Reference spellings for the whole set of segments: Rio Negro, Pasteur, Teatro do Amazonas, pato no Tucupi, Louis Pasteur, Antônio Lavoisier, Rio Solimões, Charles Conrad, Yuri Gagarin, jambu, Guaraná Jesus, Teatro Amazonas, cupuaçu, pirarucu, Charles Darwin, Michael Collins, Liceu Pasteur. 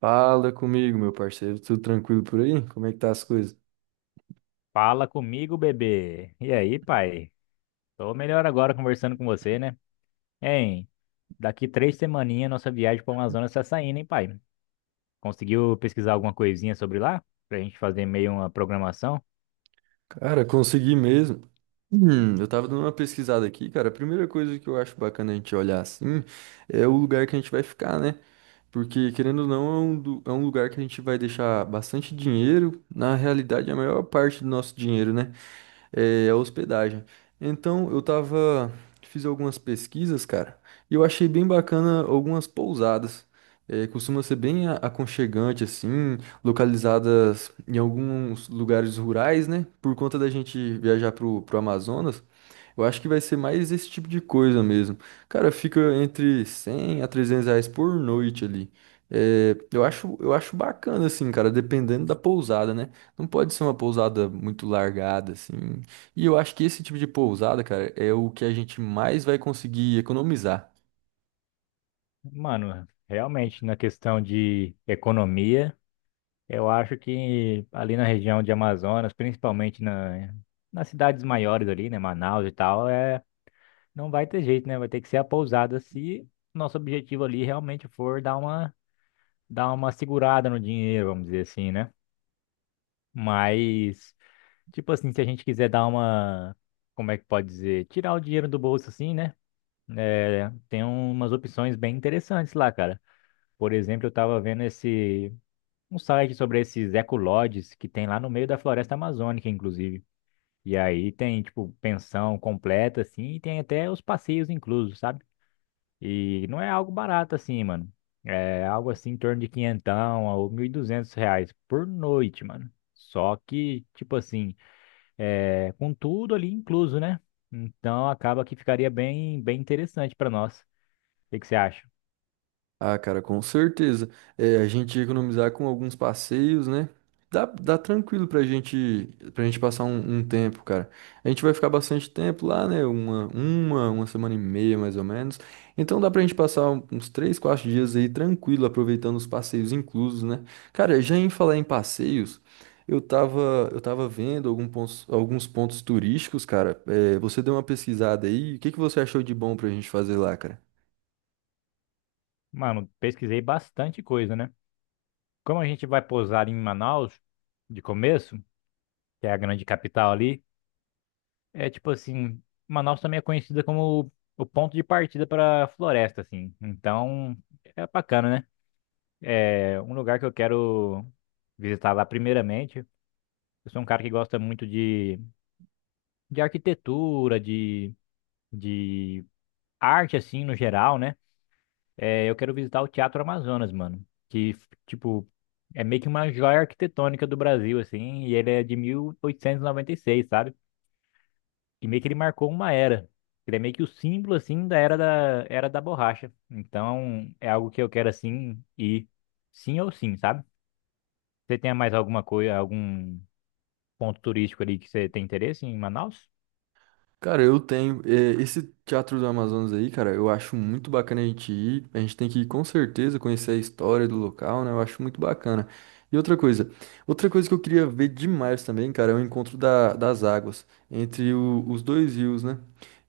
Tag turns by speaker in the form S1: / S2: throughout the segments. S1: Fala comigo, meu parceiro. Tudo tranquilo por aí? Como é que tá as coisas?
S2: Fala comigo, bebê. E aí, pai? Tô melhor agora conversando com você, né? Hein? Daqui 3 semaninhas nossa viagem para Amazonas tá saindo, hein, pai? Conseguiu pesquisar alguma coisinha sobre lá? Pra gente fazer meio uma programação?
S1: Cara, consegui mesmo. Eu tava dando uma pesquisada aqui, cara. A primeira coisa que eu acho bacana a gente olhar assim é o lugar que a gente vai ficar, né? Porque, querendo ou não, é um lugar que a gente vai deixar bastante dinheiro. Na realidade, é a maior parte do nosso dinheiro, né? É, a hospedagem. Então, fiz algumas pesquisas, cara, e eu achei bem bacana algumas pousadas. É, costuma ser bem aconchegante, assim, localizadas em alguns lugares rurais, né? Por conta da gente viajar pro Amazonas, eu acho que vai ser mais esse tipo de coisa mesmo. Cara, fica entre 100 a R$ 300 por noite ali. É, eu acho bacana, assim, cara, dependendo da pousada, né? Não pode ser uma pousada muito largada, assim. E eu acho que esse tipo de pousada, cara, é o que a gente mais vai conseguir economizar.
S2: Mano, realmente, na questão de economia, eu acho que ali na região de Amazonas, principalmente nas cidades maiores ali, né? Manaus e tal, é, não vai ter jeito, né? Vai ter que ser a pousada se nosso objetivo ali realmente for dar uma segurada no dinheiro, vamos dizer assim, né? Mas, tipo assim, se a gente quiser dar uma, como é que pode dizer? Tirar o dinheiro do bolso assim, né? É, tem umas opções bem interessantes lá, cara. Por exemplo, eu tava vendo um site sobre esses ecolodges que tem lá no meio da floresta amazônica, inclusive. E aí tem, tipo, pensão completa, assim, e tem até os passeios inclusos, sabe? E não é algo barato assim, mano. É algo assim em torno de quinhentão ou 1.200 reais por noite, mano. Só que, tipo assim, é, com tudo ali incluso, né? Então acaba que ficaria bem, bem interessante pra nós. O que que você acha?
S1: Ah, cara, com certeza. É, a gente ia economizar com alguns passeios, né? Dá tranquilo pra gente passar um tempo, cara. A gente vai ficar bastante tempo lá, né? Uma semana e meia, mais ou menos. Então dá pra gente passar uns 3, 4 dias aí tranquilo, aproveitando os passeios inclusos, né? Cara, já em falar em passeios, eu tava vendo alguns pontos turísticos, cara. É, você deu uma pesquisada aí. O que que você achou de bom pra gente fazer lá, cara?
S2: Mano, pesquisei bastante coisa, né? Como a gente vai pousar em Manaus de começo, que é a grande capital ali, é tipo assim, Manaus também é conhecida como o ponto de partida para floresta, assim. Então é bacana, né? É um lugar que eu quero visitar lá primeiramente. Eu sou um cara que gosta muito de arquitetura, de arte, assim, no geral, né? É, eu quero visitar o Teatro Amazonas, mano. Que, tipo, é meio que uma joia arquitetônica do Brasil, assim. E ele é de mil oitocentos e noventa e seis, sabe? E meio que ele marcou uma era. Ele é meio que o símbolo, assim, da era da, era da borracha. Então, é algo que eu quero, assim, ir sim ou sim, sabe? Você tem mais alguma coisa, algum ponto turístico ali que você tem interesse em Manaus?
S1: Cara, eu tenho. É, esse Teatro do Amazonas aí, cara, eu acho muito bacana a gente ir. A gente tem que ir com certeza conhecer a história do local, né? Eu acho muito bacana. E outra coisa que eu queria ver demais também, cara, é o encontro das águas entre os dois rios, né?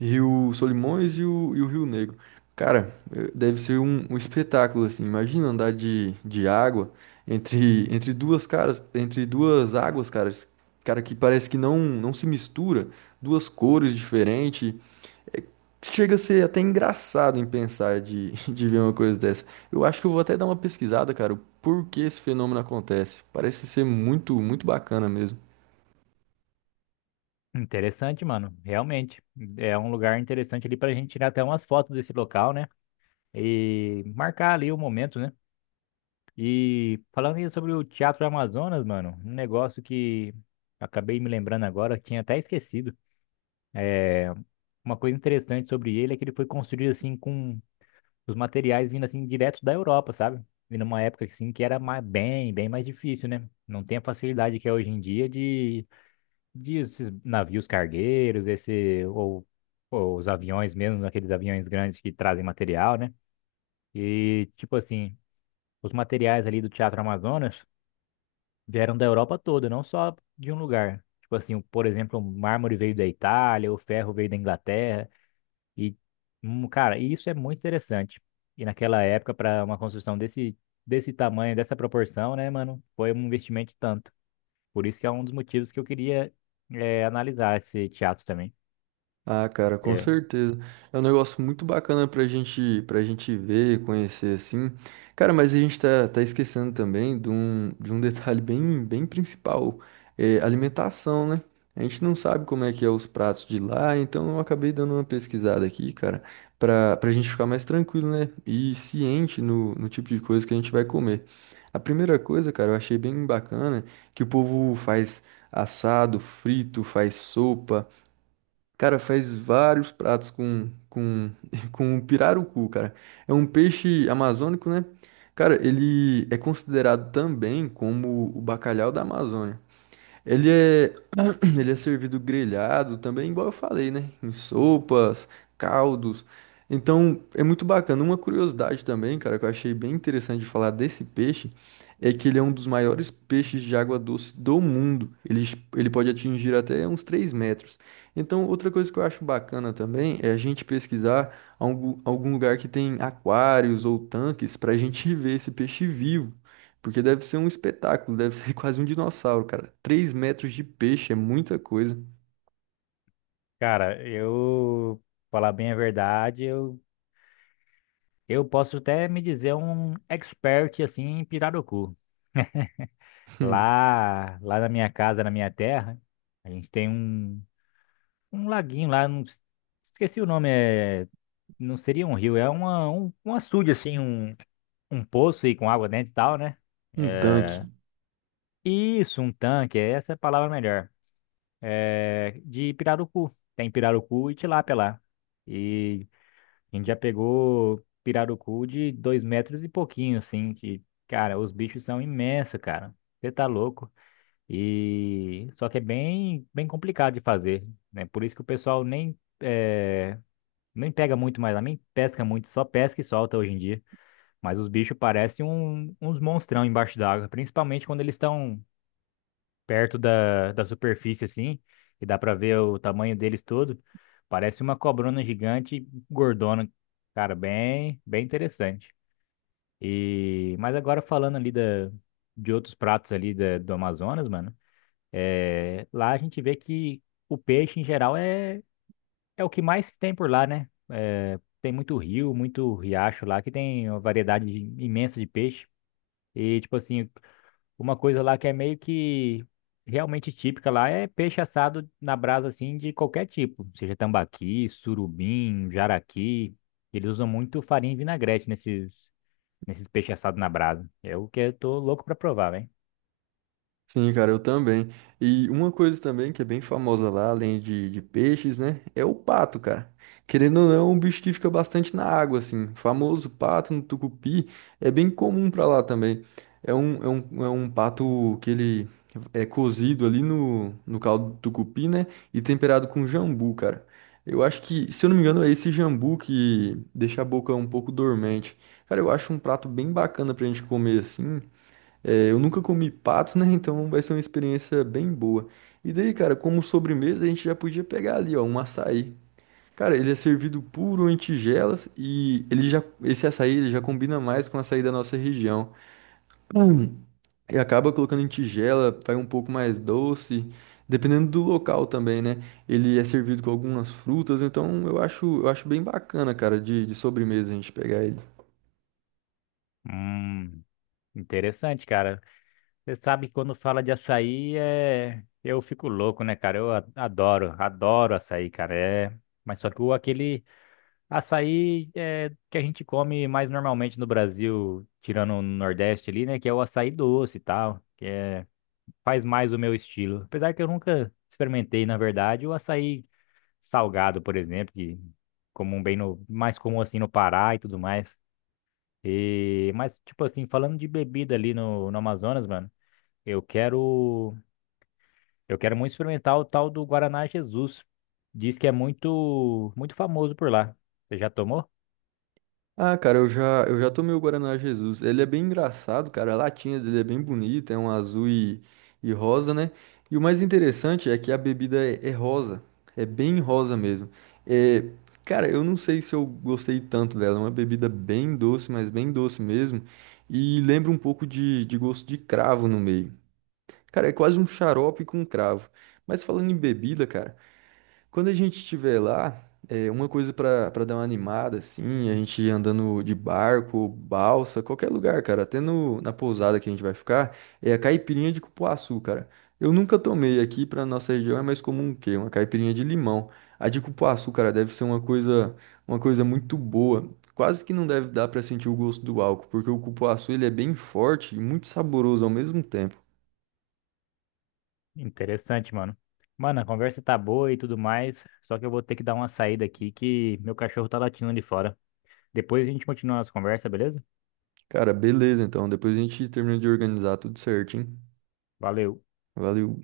S1: Rio Solimões e o Rio Negro. Cara, deve ser um espetáculo, assim. Imagina andar de água entre duas águas, cara, que parece que não se mistura duas cores diferentes. Chega a ser até engraçado em pensar de, de ver uma coisa dessa. Eu acho que eu vou até dar uma pesquisada, cara, por que esse fenômeno acontece. Parece ser muito, muito bacana mesmo.
S2: Interessante, mano. Realmente. É um lugar interessante ali pra gente tirar até umas fotos desse local, né? E marcar ali o momento, né? E falando aí sobre o Teatro Amazonas, mano, um negócio que acabei me lembrando agora, tinha até esquecido. Uma coisa interessante sobre ele é que ele foi construído assim com os materiais vindo assim direto da Europa, sabe? E numa época assim que era bem, bem mais difícil, né? Não tem a facilidade que é hoje em dia de esses navios cargueiros, esse ou os aviões mesmo, aqueles aviões grandes que trazem material, né? E tipo assim, os materiais ali do Teatro Amazonas vieram da Europa toda, não só de um lugar. Tipo assim, por exemplo, o mármore veio da Itália, o ferro veio da Inglaterra e cara, isso é muito interessante. E naquela época para uma construção desse tamanho, dessa proporção, né, mano, foi um investimento de tanto. Por isso que é um dos motivos que eu queria analisar esse teatro também.
S1: Ah, cara, com
S2: É,
S1: certeza. É um negócio muito bacana pra gente ver, conhecer assim. Cara, mas a gente tá esquecendo também de um detalhe bem, bem principal, é alimentação, né? A gente não sabe como é que é os pratos de lá, então eu acabei dando uma pesquisada aqui, cara, pra gente ficar mais tranquilo, né? E ciente no tipo de coisa que a gente vai comer. A primeira coisa, cara, eu achei bem bacana que o povo faz assado, frito, faz sopa. Cara, faz vários pratos com, com pirarucu, cara. É um peixe amazônico, né? Cara, ele é considerado também como o bacalhau da Amazônia. Ele é Ele é servido grelhado também, igual eu falei, né? Em sopas, caldos. Então, é muito bacana. Uma curiosidade também, cara, que eu achei bem interessante de falar desse peixe, é que ele é um dos maiores peixes de água doce do mundo. Ele pode atingir até uns 3 metros. Então, outra coisa que eu acho bacana também é a gente pesquisar algum lugar que tem aquários ou tanques para a gente ver esse peixe vivo. Porque deve ser um espetáculo, deve ser quase um dinossauro, cara. 3 metros de peixe é muita coisa.
S2: cara, eu falar bem a verdade, eu posso até me dizer um expert assim em pirarucu. Lá, lá na minha casa, na minha terra, a gente tem um, um laguinho lá, não, esqueci o nome, é, não seria um rio, é um açude assim, um poço aí com água dentro e tal, né?
S1: Um
S2: É,
S1: tanque.
S2: isso, um tanque, essa é a palavra melhor. É, de pirarucu. Tem pirarucu e tilápia lá. E a gente já pegou pirarucu de 2 metros e pouquinho, assim, que, cara, os bichos são imensos, cara. Você tá louco. E só que é bem, bem complicado de fazer, né? Por isso que o pessoal nem, nem pega muito mais lá, nem pesca muito, só pesca e solta hoje em dia. Mas os bichos parecem uns monstrão embaixo d'água, principalmente quando eles estão perto da superfície, assim, e dá pra ver o tamanho deles todo. Parece uma cobrona gigante, gordona. Cara, bem, bem interessante. E, mas agora falando ali de outros pratos ali da, do Amazonas, mano, é, lá a gente vê que o peixe em geral é o que mais tem por lá, né? É, tem muito rio, muito riacho lá, que tem uma variedade imensa de peixe. E, tipo assim, uma coisa lá que é meio que realmente típica lá é peixe assado na brasa, assim, de qualquer tipo. Seja tambaqui, surubim, jaraqui. Eles usam muito farinha e vinagrete nesses peixes assados na brasa. É o que eu tô louco pra provar, hein.
S1: Sim, cara, eu também. E uma coisa também que é bem famosa lá, além de peixes, né? É o pato, cara. Querendo ou não, é um bicho que fica bastante na água, assim. O famoso pato no Tucupi é bem comum pra lá também. É um pato que ele é cozido ali no caldo do Tucupi, né? E temperado com jambu, cara. Eu acho que, se eu não me engano, é esse jambu que deixa a boca um pouco dormente. Cara, eu acho um prato bem bacana pra gente comer assim. É, eu nunca comi pato, né? Então vai ser uma experiência bem boa. E daí, cara, como sobremesa, a gente já podia pegar ali, ó, um açaí. Cara, ele é servido puro em tigelas e esse açaí ele já combina mais com o açaí da nossa região. Hum. E acaba colocando em tigela, vai um pouco mais doce, dependendo do local também, né? Ele é servido com algumas frutas, então eu acho bem bacana, cara, de sobremesa a gente pegar ele.
S2: Hum, Interessante, cara. Você sabe que quando fala de açaí, eu fico louco, né, cara? Eu adoro açaí, cara. Mas só que o aquele açaí é que a gente come mais normalmente no Brasil, tirando o Nordeste ali, né? Que é o açaí doce e tal, que é, faz mais o meu estilo. Apesar que eu nunca experimentei, na verdade, o açaí salgado, por exemplo, que comum bem mais comum assim no Pará e tudo mais. E, mas, tipo assim, falando de bebida ali no Amazonas, mano, eu quero, eu quero muito experimentar o tal do Guaraná Jesus. Diz que é muito, muito famoso por lá. Você já tomou?
S1: Ah, cara, eu já tomei o Guaraná Jesus. Ele é bem engraçado, cara. A latinha dele é bem bonita, é um azul e rosa, né? E o mais interessante é que a bebida é rosa. É bem rosa mesmo. É, cara, eu não sei se eu gostei tanto dela. É uma bebida bem doce, mas bem doce mesmo. E lembra um pouco de gosto de cravo no meio. Cara, é quase um xarope com cravo. Mas falando em bebida, cara. Quando a gente estiver lá, é, uma coisa pra para dar uma animada, assim, a gente andando de barco, balsa, qualquer lugar, cara, até no, na pousada que a gente vai ficar, é a caipirinha de cupuaçu, cara. Eu nunca tomei aqui pra nossa região, é mais comum o quê? Uma caipirinha de limão. A de cupuaçu, cara, deve ser uma coisa muito boa. Quase que não deve dar pra sentir o gosto do álcool, porque o cupuaçu ele é bem forte e muito saboroso ao mesmo tempo.
S2: Interessante, mano. Mano, a conversa tá boa e tudo mais, só que eu vou ter que dar uma saída aqui que meu cachorro tá latindo ali fora. Depois a gente continua a nossa conversa, beleza?
S1: Cara, beleza, então. Depois a gente termina de organizar tudo certinho.
S2: Valeu.
S1: Valeu.